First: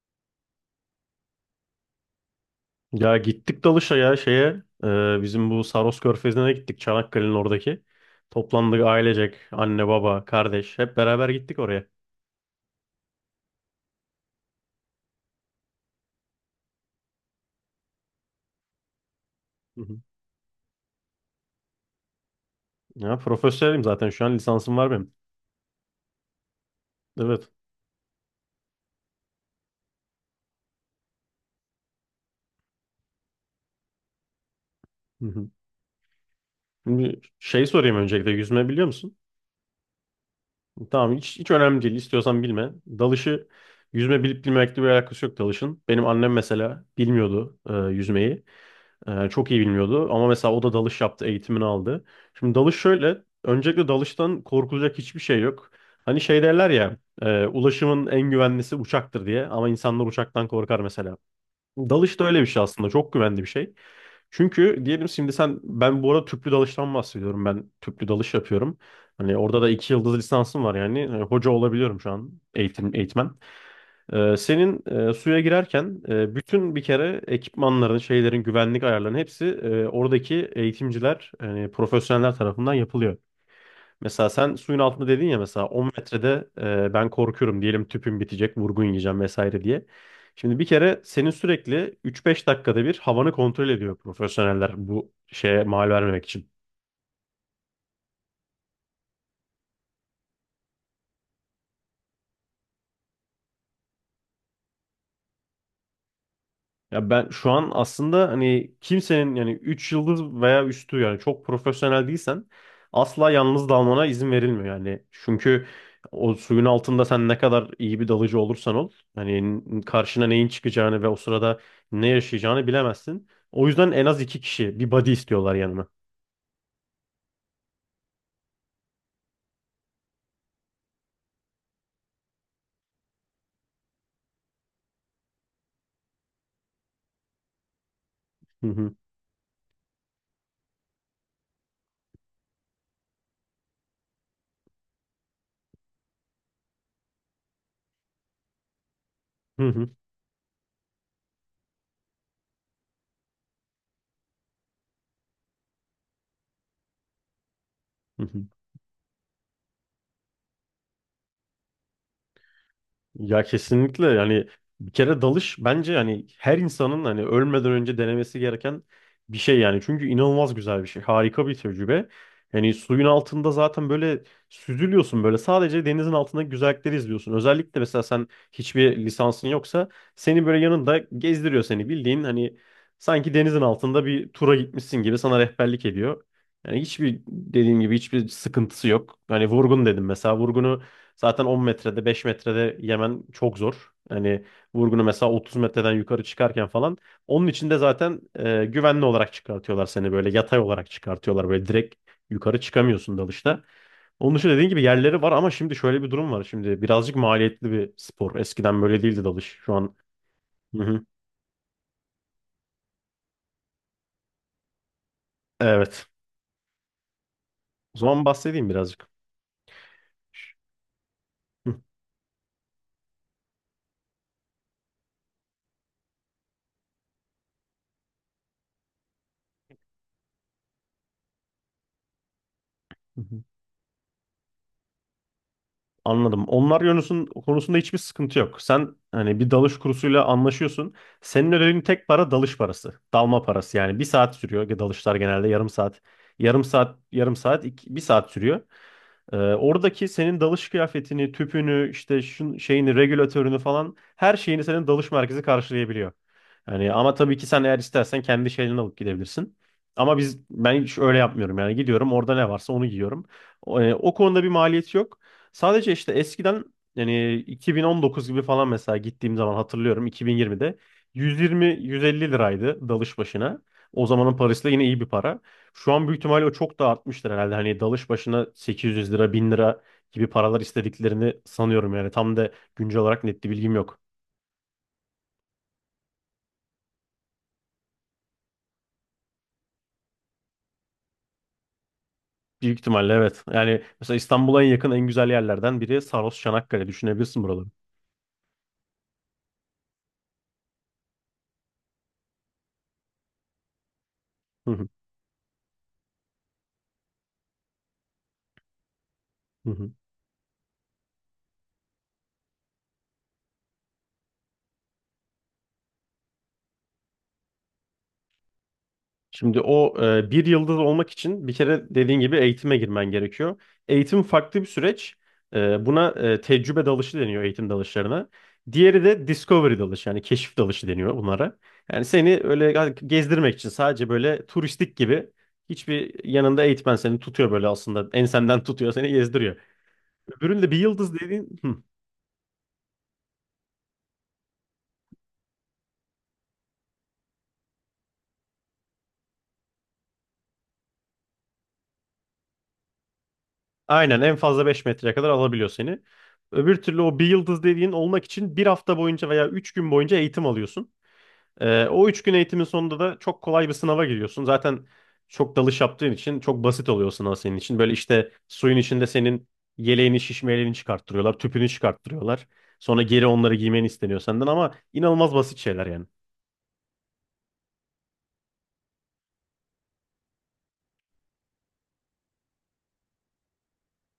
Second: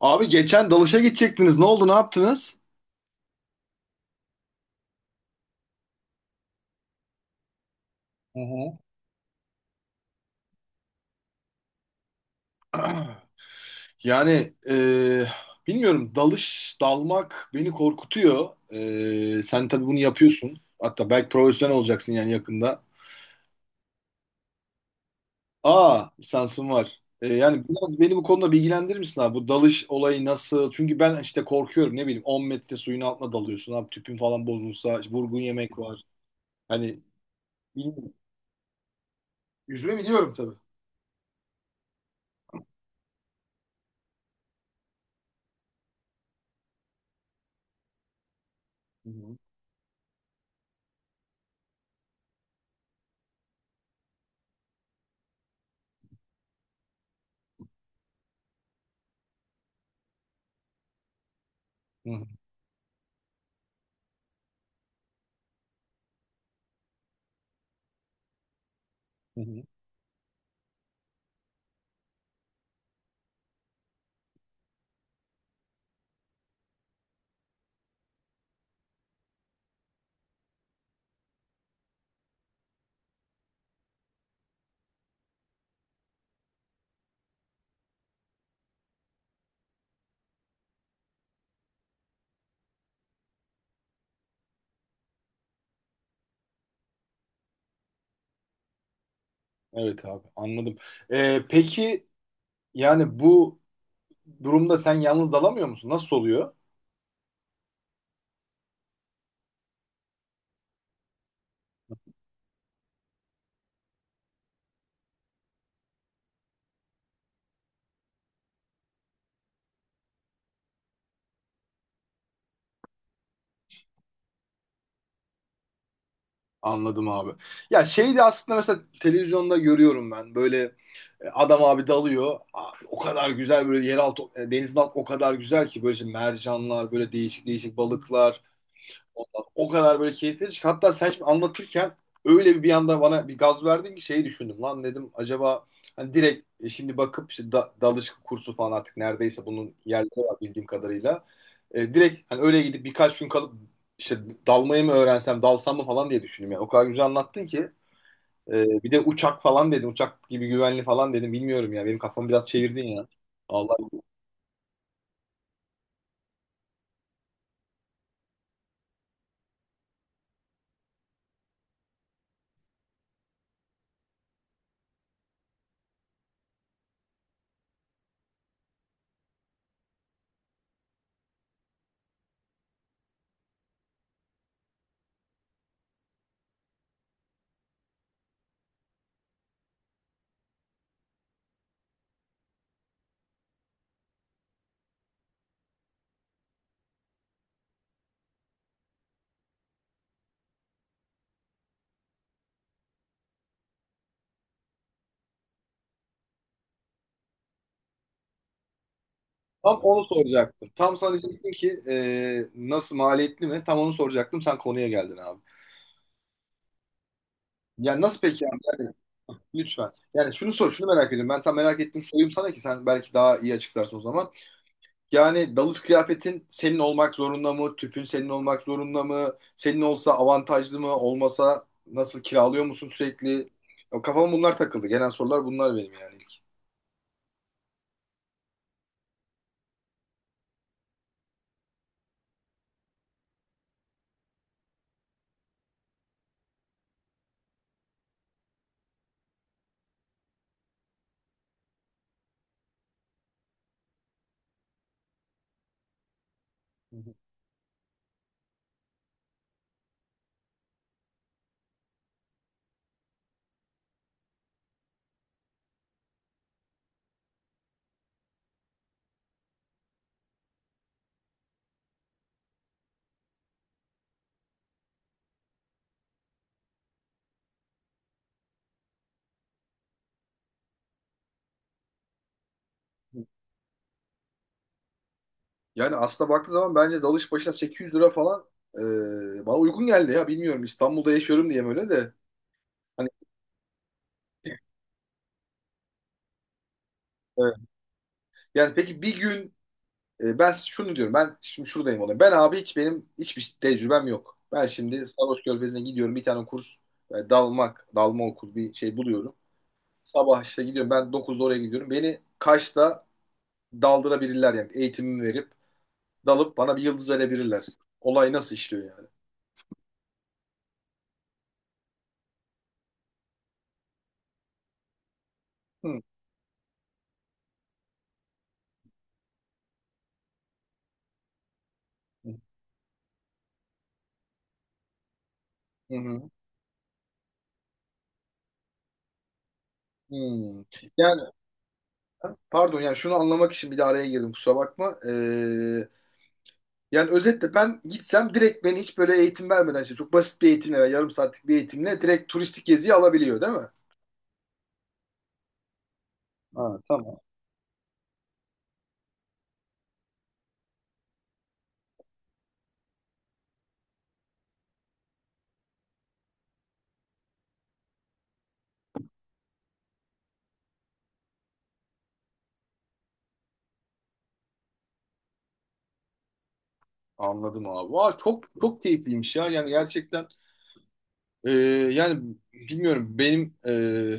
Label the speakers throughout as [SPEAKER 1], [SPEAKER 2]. [SPEAKER 1] Abi geçen dalışa gidecektiniz. Ne oldu? Ne yaptınız?
[SPEAKER 2] Ya gittik dalışa ya bizim bu Saros Körfezi'ne gittik, Çanakkale'nin oradaki.
[SPEAKER 1] Hı hı.
[SPEAKER 2] Toplandık ailecek, anne baba kardeş hep beraber gittik oraya.
[SPEAKER 1] Yani bilmiyorum. Dalış, dalmak beni korkutuyor. Sen
[SPEAKER 2] Hı
[SPEAKER 1] tabii bunu
[SPEAKER 2] hı.
[SPEAKER 1] yapıyorsun. Hatta belki profesyonel olacaksın yani yakında.
[SPEAKER 2] Ya profesyonelim zaten, şu an lisansım var benim.
[SPEAKER 1] Aa, lisansın var.
[SPEAKER 2] Evet.
[SPEAKER 1] Yani biraz beni bu konuda bilgilendirir misin abi? Bu dalış olayı nasıl? Çünkü ben işte korkuyorum. Ne bileyim 10 metre suyun altına dalıyorsun. Abi tüpün falan bozulsa, işte
[SPEAKER 2] Hı
[SPEAKER 1] vurgun
[SPEAKER 2] hı.
[SPEAKER 1] yemek var. Hani
[SPEAKER 2] Şimdi şey sorayım,
[SPEAKER 1] bilmiyorum.
[SPEAKER 2] öncelikle yüzme biliyor musun?
[SPEAKER 1] Yüzme biliyorum tabii.
[SPEAKER 2] Tamam, hiç önemli değil, istiyorsan bilme. Dalışı yüzme bilip bilmemekle bir alakası yok dalışın. Benim annem mesela bilmiyordu yüzmeyi.
[SPEAKER 1] Hı hı.
[SPEAKER 2] Çok iyi bilmiyordu ama mesela o da dalış yaptı, eğitimini aldı. Şimdi dalış şöyle, öncelikle dalıştan korkulacak hiçbir şey yok. Hani şey derler ya, ulaşımın en güvenlisi uçaktır diye, ama insanlar uçaktan korkar mesela.
[SPEAKER 1] Hı
[SPEAKER 2] Dalış da
[SPEAKER 1] hı.
[SPEAKER 2] öyle bir şey aslında, çok güvenli bir şey. Çünkü diyelim şimdi sen, ben bu arada tüplü dalıştan bahsediyorum, ben tüplü dalış yapıyorum. Hani
[SPEAKER 1] Hı
[SPEAKER 2] orada
[SPEAKER 1] hı.
[SPEAKER 2] da iki yıldız lisansım var yani, hoca olabiliyorum şu an, eğitmen. Senin suya girerken bütün bir kere ekipmanların, şeylerin, güvenlik ayarlarının hepsi oradaki eğitimciler, profesyoneller tarafından yapılıyor. Mesela sen suyun altında dedin ya, mesela 10 metrede ben korkuyorum diyelim, tüpüm bitecek, vurgun yiyeceğim vesaire diye. Şimdi bir kere senin sürekli 3-5 dakikada bir havanı kontrol ediyor profesyoneller, bu şeye mal vermemek için.
[SPEAKER 1] Evet abi anladım. Peki yani bu durumda sen yalnız dalamıyor musun? Nasıl oluyor?
[SPEAKER 2] Ya ben şu an aslında hani kimsenin, yani 3 yıldız veya üstü, yani çok profesyonel değilsen asla yalnız dalmana izin verilmiyor yani. Çünkü o suyun altında sen ne kadar iyi bir dalıcı olursan ol, hani karşına neyin çıkacağını ve o sırada ne yaşayacağını bilemezsin. O yüzden en az iki kişi, bir buddy istiyorlar yanıma.
[SPEAKER 1] Anladım abi. Ya şey de aslında mesela televizyonda görüyorum ben böyle adam abi dalıyor. Aa, o kadar güzel böyle yeraltı, denizin altı o kadar güzel ki böyle işte mercanlar böyle değişik değişik balıklar.
[SPEAKER 2] Hı hı.
[SPEAKER 1] O kadar böyle keyifli. Hatta sen şimdi anlatırken öyle bir anda bana bir gaz verdin ki şeyi düşündüm. Lan dedim acaba hani direkt, şimdi bakıp işte dalış kursu falan artık neredeyse
[SPEAKER 2] Hı
[SPEAKER 1] bunun
[SPEAKER 2] hı.
[SPEAKER 1] yerleri var bildiğim kadarıyla. Direkt hani öyle gidip birkaç gün kalıp işte dalmayı mı öğrensem, dalsam mı falan diye düşündüm. Yani o kadar güzel anlattın ki.
[SPEAKER 2] Hı hı.
[SPEAKER 1] E, Bir de uçak falan dedim. Uçak gibi güvenli falan dedim. Bilmiyorum ya. Benim kafamı biraz çevirdin ya.
[SPEAKER 2] Ya
[SPEAKER 1] Allah.
[SPEAKER 2] kesinlikle yani, bir kere dalış bence yani her insanın hani ölmeden önce denemesi gereken bir şey yani. Çünkü inanılmaz güzel bir şey. Harika bir tecrübe. Yani suyun altında zaten böyle süzülüyorsun, böyle sadece denizin altındaki güzellikleri izliyorsun. Özellikle mesela sen hiçbir lisansın yoksa seni böyle yanında gezdiriyor, seni bildiğin hani sanki denizin altında bir tura gitmişsin gibi sana rehberlik ediyor. Yani hiçbir dediğim gibi hiçbir sıkıntısı yok. Hani vurgun dedim mesela, vurgunu zaten 10 metrede 5 metrede yemen çok zor. Hani vurgunu mesela 30 metreden yukarı çıkarken falan. Onun için de zaten güvenli olarak çıkartıyorlar seni, böyle yatay olarak çıkartıyorlar. Böyle direkt yukarı çıkamıyorsun dalışta. Onun için dediğin gibi yerleri var, ama şimdi şöyle bir durum var. Şimdi birazcık maliyetli bir spor. Eskiden böyle değildi dalış. Şu
[SPEAKER 1] Tam
[SPEAKER 2] an.
[SPEAKER 1] onu soracaktım.
[SPEAKER 2] Hı
[SPEAKER 1] Tam
[SPEAKER 2] hı.
[SPEAKER 1] sana diyecektim ki nasıl, maliyetli mi? Tam onu soracaktım. Sen konuya geldin abi.
[SPEAKER 2] Evet. O
[SPEAKER 1] Yani nasıl
[SPEAKER 2] zaman
[SPEAKER 1] peki abi?
[SPEAKER 2] bahsedeyim
[SPEAKER 1] Yani
[SPEAKER 2] birazcık.
[SPEAKER 1] lütfen. Yani şunu sor, şunu merak ediyorum. Ben tam
[SPEAKER 2] Hı.
[SPEAKER 1] merak ettim sorayım sana ki sen belki daha iyi açıklarsın o zaman. Yani dalış kıyafetin senin olmak zorunda mı? Tüpün senin olmak zorunda mı? Senin olsa avantajlı mı? Olmasa nasıl, kiralıyor musun
[SPEAKER 2] Hı.
[SPEAKER 1] sürekli? Ya, kafama bunlar takıldı. Gelen sorular bunlar benim yani ilk.
[SPEAKER 2] Anladım. Onlar yönüsün konusunda hiçbir sıkıntı yok. Sen hani bir dalış kursuyla anlaşıyorsun. Senin ödediğin tek para dalış parası. Dalma parası yani. Bir saat sürüyor. Dalışlar genelde yarım saat. Yarım saat, yarım saat, iki, bir saat sürüyor. Oradaki senin dalış kıyafetini, tüpünü, işte şeyini, regülatörünü falan her şeyini senin dalış merkezi karşılayabiliyor. Yani
[SPEAKER 1] Hı
[SPEAKER 2] ama
[SPEAKER 1] hı.
[SPEAKER 2] tabii ki sen eğer istersen kendi şeylerini alıp gidebilirsin. Ama ben hiç öyle yapmıyorum yani, gidiyorum orada ne varsa onu giyiyorum. O konuda bir maliyeti yok. Sadece işte eskiden yani 2019 gibi falan, mesela gittiğim zaman hatırlıyorum, 2020'de 120-150 liraydı dalış başına. O zamanın parasıyla yine iyi bir para. Şu an büyük ihtimalle o çok da artmıştır herhalde. Hani dalış başına 800 lira 1000 lira gibi paralar istediklerini sanıyorum yani. Tam da güncel olarak net bir bilgim yok.
[SPEAKER 1] Yani aslında baktığı zaman bence dalış başına 800 lira falan bana uygun geldi ya. Bilmiyorum, İstanbul'da yaşıyorum diye mi öyle de.
[SPEAKER 2] Büyük
[SPEAKER 1] Hani.
[SPEAKER 2] ihtimalle evet. Yani mesela İstanbul'a en yakın en güzel yerlerden biri Saros, Çanakkale. Düşünebilirsin
[SPEAKER 1] Evet.
[SPEAKER 2] buraları.
[SPEAKER 1] Yani peki bir gün ben şunu diyorum. Ben şimdi şuradayım olayım. Ben abi hiç, benim hiçbir tecrübem yok. Ben
[SPEAKER 2] Hı hı.
[SPEAKER 1] şimdi Sarhoş Körfezi'ne gidiyorum. Bir tane kurs, dalma okul bir şey buluyorum.
[SPEAKER 2] Hı hı.
[SPEAKER 1] Sabah işte gidiyorum. Ben 9'da oraya gidiyorum. Beni Kaş'ta daldırabilirler yani, eğitimimi verip dalıp bana bir yıldız verebilirler. Olay nasıl işliyor yani?
[SPEAKER 2] Şimdi bir yıldız olmak için bir kere dediğin gibi eğitime girmen gerekiyor. Eğitim farklı bir süreç.
[SPEAKER 1] Hı
[SPEAKER 2] Buna tecrübe dalışı deniyor, eğitim dalışlarına. Diğeri de discovery dalışı yani keşif dalışı deniyor bunlara. Yani
[SPEAKER 1] hı.
[SPEAKER 2] seni öyle gezdirmek için sadece böyle turistik gibi,
[SPEAKER 1] Hı
[SPEAKER 2] hiçbir
[SPEAKER 1] hı.
[SPEAKER 2] yanında eğitmen seni tutuyor böyle aslında ensenden tutuyor, seni gezdiriyor. Öbüründe bir yıldız
[SPEAKER 1] Yani,
[SPEAKER 2] dediğin, hı,
[SPEAKER 1] pardon, yani şunu anlamak için bir de araya girdim, kusura bakma. Yani özetle ben gitsem direkt beni hiç böyle eğitim vermeden, işte çok basit bir eğitimle veya yarım saatlik bir eğitimle direkt turistik geziyi alabiliyor değil mi?
[SPEAKER 2] aynen, en fazla beş metreye kadar alabiliyor seni.
[SPEAKER 1] Ha,
[SPEAKER 2] Öbür türlü
[SPEAKER 1] tamam.
[SPEAKER 2] o bir yıldız dediğin olmak için bir hafta boyunca veya 3 gün boyunca eğitim alıyorsun. O üç gün eğitimin sonunda da çok kolay bir sınava giriyorsun. Zaten çok dalış yaptığın için çok basit oluyor sınav senin için. Böyle işte suyun içinde senin yeleğini, şişmelerini çıkarttırıyorlar, tüpünü çıkarttırıyorlar. Sonra geri onları giymen isteniyor senden, ama inanılmaz basit şeyler yani.
[SPEAKER 1] Anladım abi. Vay, çok çok keyifliymiş ya. Yani gerçekten ee, yani bilmiyorum benim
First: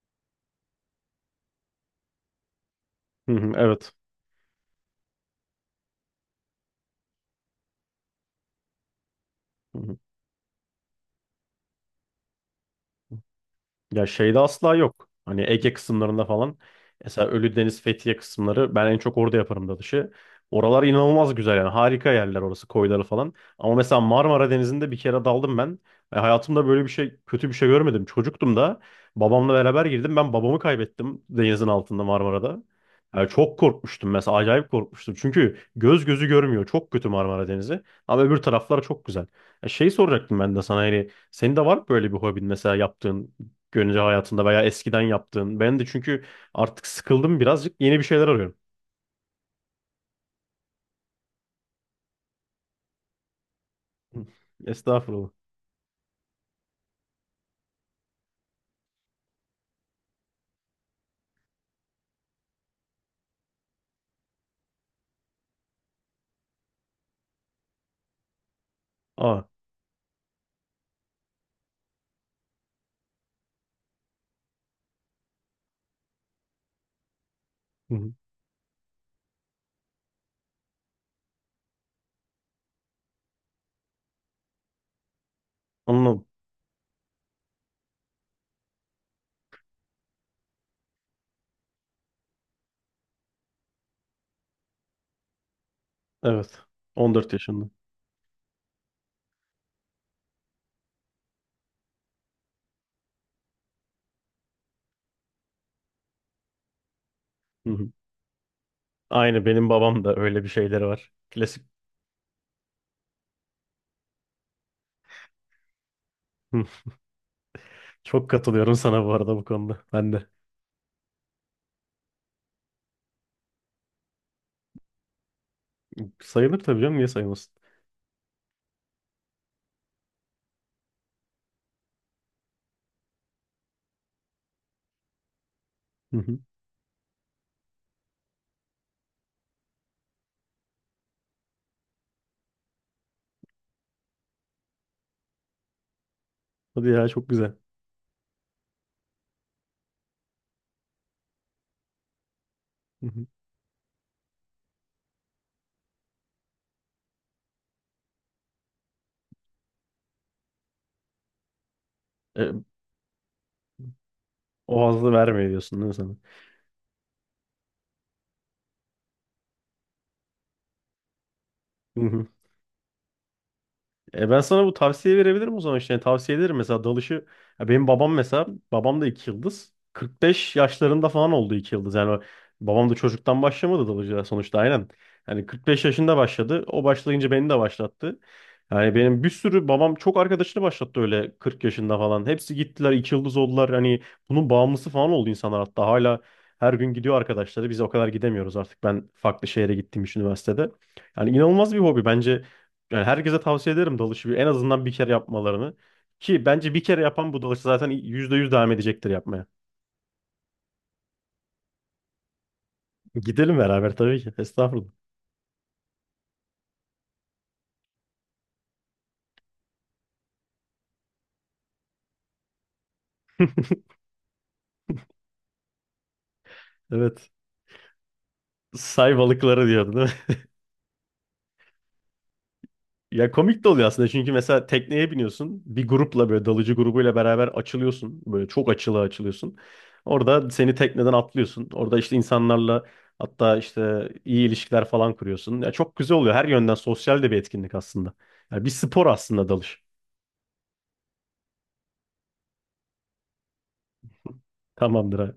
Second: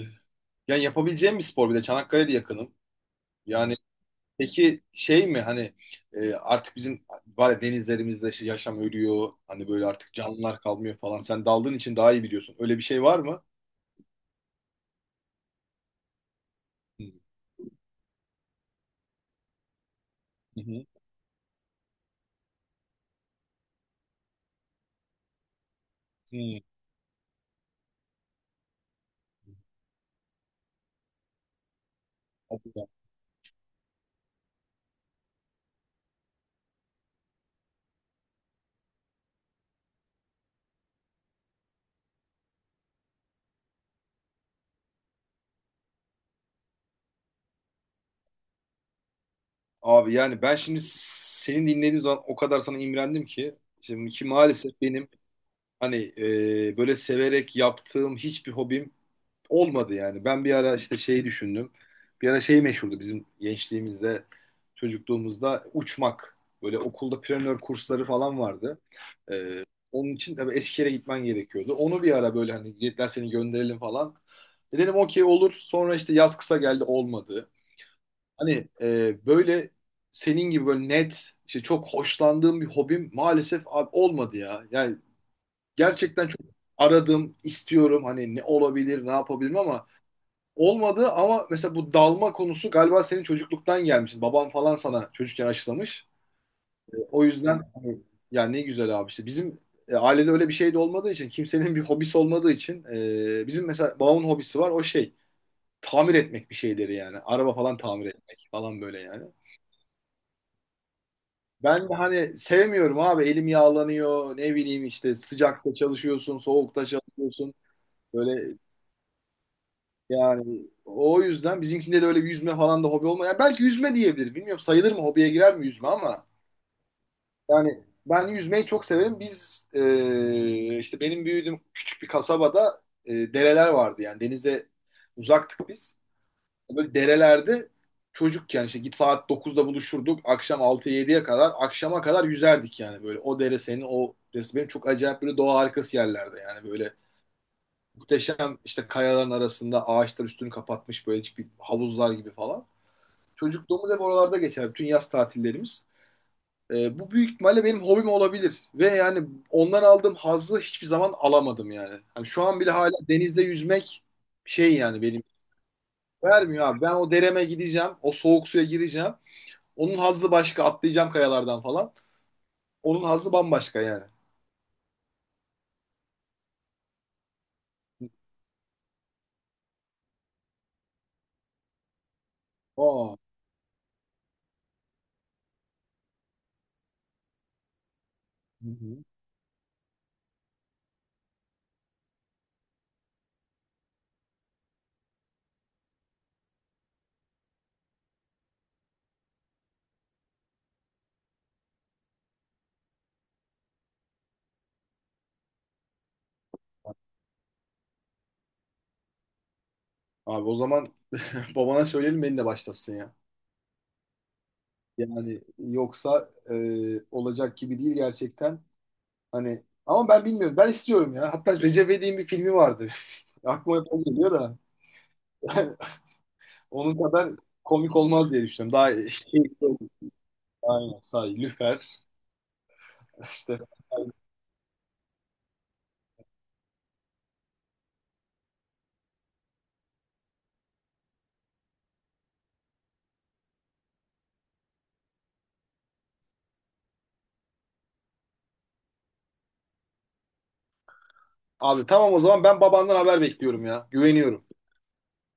[SPEAKER 1] yani yapabileceğim bir spor, bir de Çanakkale'de yakınım.
[SPEAKER 2] Hı hı,
[SPEAKER 1] Yani
[SPEAKER 2] evet.
[SPEAKER 1] peki, şey mi hani artık bizim, var ya, denizlerimizde işte yaşam ölüyor. Hani
[SPEAKER 2] Hı
[SPEAKER 1] böyle
[SPEAKER 2] hı.
[SPEAKER 1] artık canlılar kalmıyor falan. Sen daldığın için daha iyi biliyorsun. Öyle bir şey var mı?
[SPEAKER 2] Ya şeyde asla yok. Hani Ege kısımlarında falan. Mesela Ölüdeniz, Fethiye kısımları ben en çok orada yaparım dalışı.
[SPEAKER 1] Hı
[SPEAKER 2] Oralar
[SPEAKER 1] hı.
[SPEAKER 2] inanılmaz güzel yani. Harika yerler orası, koyları falan. Ama mesela Marmara Denizi'nde bir kere daldım ben.
[SPEAKER 1] Hı.
[SPEAKER 2] Hayatımda kötü bir şey görmedim. Çocuktum da, babamla beraber girdim. Ben babamı kaybettim denizin altında Marmara'da.
[SPEAKER 1] Hadi ya.
[SPEAKER 2] Yani çok korkmuştum mesela, acayip korkmuştum. Çünkü göz gözü görmüyor. Çok kötü Marmara Denizi. Ama öbür taraflar çok güzel. Ya şey soracaktım ben de sana, hani senin de var mı böyle bir hobin mesela, yaptığın güncel hayatında veya eskiden yaptığın? Ben de çünkü artık sıkıldım birazcık, yeni bir şeyler arıyorum.
[SPEAKER 1] Abi yani ben şimdi seni dinlediğim zaman o kadar sana imrendim ki. Şimdi
[SPEAKER 2] Hı.
[SPEAKER 1] ki maalesef benim
[SPEAKER 2] Estağfurullah.
[SPEAKER 1] hani böyle severek yaptığım hiçbir hobim olmadı yani. Ben bir ara işte şeyi düşündüm. Bir ara şey meşhurdu bizim gençliğimizde, çocukluğumuzda: uçmak. Böyle okulda planör kursları falan vardı.
[SPEAKER 2] Aa,
[SPEAKER 1] Ee, Onun için tabii Eskişehir'e gitmen gerekiyordu. Onu bir ara böyle hani dediler, seni gönderelim falan. Dedim okey, olur. Sonra işte yaz kısa geldi, olmadı.
[SPEAKER 2] hı hı.
[SPEAKER 1] Hani böyle senin gibi böyle net, işte çok hoşlandığım bir hobim maalesef abi olmadı ya. Yani
[SPEAKER 2] Anladım.
[SPEAKER 1] gerçekten çok aradım, istiyorum hani ne olabilir, ne yapabilirim, ama olmadı. Ama mesela bu dalma konusu galiba senin çocukluktan gelmiş. Baban falan sana çocukken aşılamış.
[SPEAKER 2] Evet.
[SPEAKER 1] O
[SPEAKER 2] 14
[SPEAKER 1] yüzden
[SPEAKER 2] yaşında.
[SPEAKER 1] hani, ya ne güzel abi, işte bizim ailede öyle bir şey de olmadığı için, kimsenin bir hobisi olmadığı için, bizim mesela babamın hobisi var, o şey, tamir etmek bir şeyleri yani. Araba
[SPEAKER 2] Hı
[SPEAKER 1] falan
[SPEAKER 2] hı.
[SPEAKER 1] tamir etmek falan, böyle yani.
[SPEAKER 2] Aynı benim babam da öyle bir şeyleri var. Klasik.
[SPEAKER 1] Ben de hani sevmiyorum abi, elim yağlanıyor, ne bileyim işte sıcakta çalışıyorsun,
[SPEAKER 2] Hı.
[SPEAKER 1] soğukta çalışıyorsun.
[SPEAKER 2] Çok
[SPEAKER 1] Böyle.
[SPEAKER 2] katılıyorum sana bu arada bu konuda. Ben de.
[SPEAKER 1] Yani o yüzden bizimkinde de öyle, bir yüzme falan da hobi olmuyor. Yani belki yüzme diyebilir. Bilmiyorum, sayılır mı, hobiye girer mi yüzme, ama
[SPEAKER 2] Sayılır tabii canım, niye sayılmasın?
[SPEAKER 1] yani ben yüzmeyi çok severim. Biz işte benim büyüdüğüm küçük bir kasabada dereler vardı yani, denize uzaktık biz.
[SPEAKER 2] Hı hı.
[SPEAKER 1] Böyle derelerde çocukken işte git saat 9'da buluşurduk. Akşam altı 7ye kadar, akşama kadar yüzerdik yani böyle. O dere senin o resmen çok acayip, böyle doğa harikası yerlerde yani
[SPEAKER 2] Hadi
[SPEAKER 1] böyle.
[SPEAKER 2] ya, çok güzel.
[SPEAKER 1] Muhteşem, işte kayaların arasında ağaçlar üstünü kapatmış, böyle hiçbir, havuzlar gibi falan.
[SPEAKER 2] Hı hı.
[SPEAKER 1] Çocukluğumuz hep oralarda geçer. Bütün yaz tatillerimiz. Bu büyük ihtimalle benim hobim olabilir. Ve yani ondan aldığım hazzı hiçbir zaman alamadım yani. Hani şu an
[SPEAKER 2] E,
[SPEAKER 1] bile hala denizde yüzmek şey
[SPEAKER 2] O
[SPEAKER 1] yani
[SPEAKER 2] hazzı
[SPEAKER 1] benim.
[SPEAKER 2] vermiyor diyorsun değil mi sana?
[SPEAKER 1] Vermiyor abi. Ben o dereme gideceğim. O soğuk suya gireceğim. Onun hazzı başka. Atlayacağım kayalardan falan. Onun hazzı bambaşka yani.
[SPEAKER 2] E, ben sana bu tavsiye verebilirim o zaman işte. Yani tavsiye ederim mesela dalışı. Ya benim babam, mesela babam da iki yıldız. 45 yaşlarında falan oldu iki yıldız. Yani babam da
[SPEAKER 1] Aa.
[SPEAKER 2] çocuktan başlamadı dalıcıya sonuçta, aynen. Yani 45 yaşında başladı. O başlayınca beni de başlattı.
[SPEAKER 1] Hı
[SPEAKER 2] Yani
[SPEAKER 1] hı.
[SPEAKER 2] benim bir sürü babam çok arkadaşını başlattı öyle 40 yaşında falan. Hepsi gittiler iki yıldız oldular. Hani bunun bağımlısı falan oldu insanlar, hatta hala her gün gidiyor arkadaşları. Biz o kadar gidemiyoruz artık. Ben farklı şehre gittiğim için üniversitede. Yani inanılmaz bir hobi bence. Yani herkese tavsiye ederim dalışı en azından bir kere yapmalarını. Ki bence bir kere yapan bu dalışı zaten %100 devam edecektir yapmaya.
[SPEAKER 1] Abi o zaman babana söyleyelim, beni de başlasın ya.
[SPEAKER 2] Gidelim beraber tabii ki. Estağfurullah.
[SPEAKER 1] Yani yoksa olacak gibi değil gerçekten. Hani ama ben bilmiyorum. Ben istiyorum ya. Hatta Recep İvedik'in bir filmi vardı. Aklıma hep o geliyor da. Onun kadar
[SPEAKER 2] Evet.
[SPEAKER 1] komik olmaz diye düşünüyorum. Daha
[SPEAKER 2] Say
[SPEAKER 1] keyifli
[SPEAKER 2] balıkları
[SPEAKER 1] olur.
[SPEAKER 2] diyordu değil mi?
[SPEAKER 1] Aynen. Say, lüfer.
[SPEAKER 2] Ya
[SPEAKER 1] İşte.
[SPEAKER 2] komik de oluyor aslında, çünkü mesela tekneye biniyorsun. Bir grupla böyle, dalıcı grubuyla beraber açılıyorsun. Böyle çok açıla açılıyorsun. Orada seni tekneden atlıyorsun. Orada işte insanlarla, hatta işte iyi ilişkiler falan kuruyorsun. Ya çok güzel oluyor. Her yönden sosyal de bir etkinlik aslında. Ya bir spor aslında dalış.
[SPEAKER 1] Abi tamam, o zaman ben babandan haber bekliyorum ya. Güveniyorum.
[SPEAKER 2] Tamamdır abi.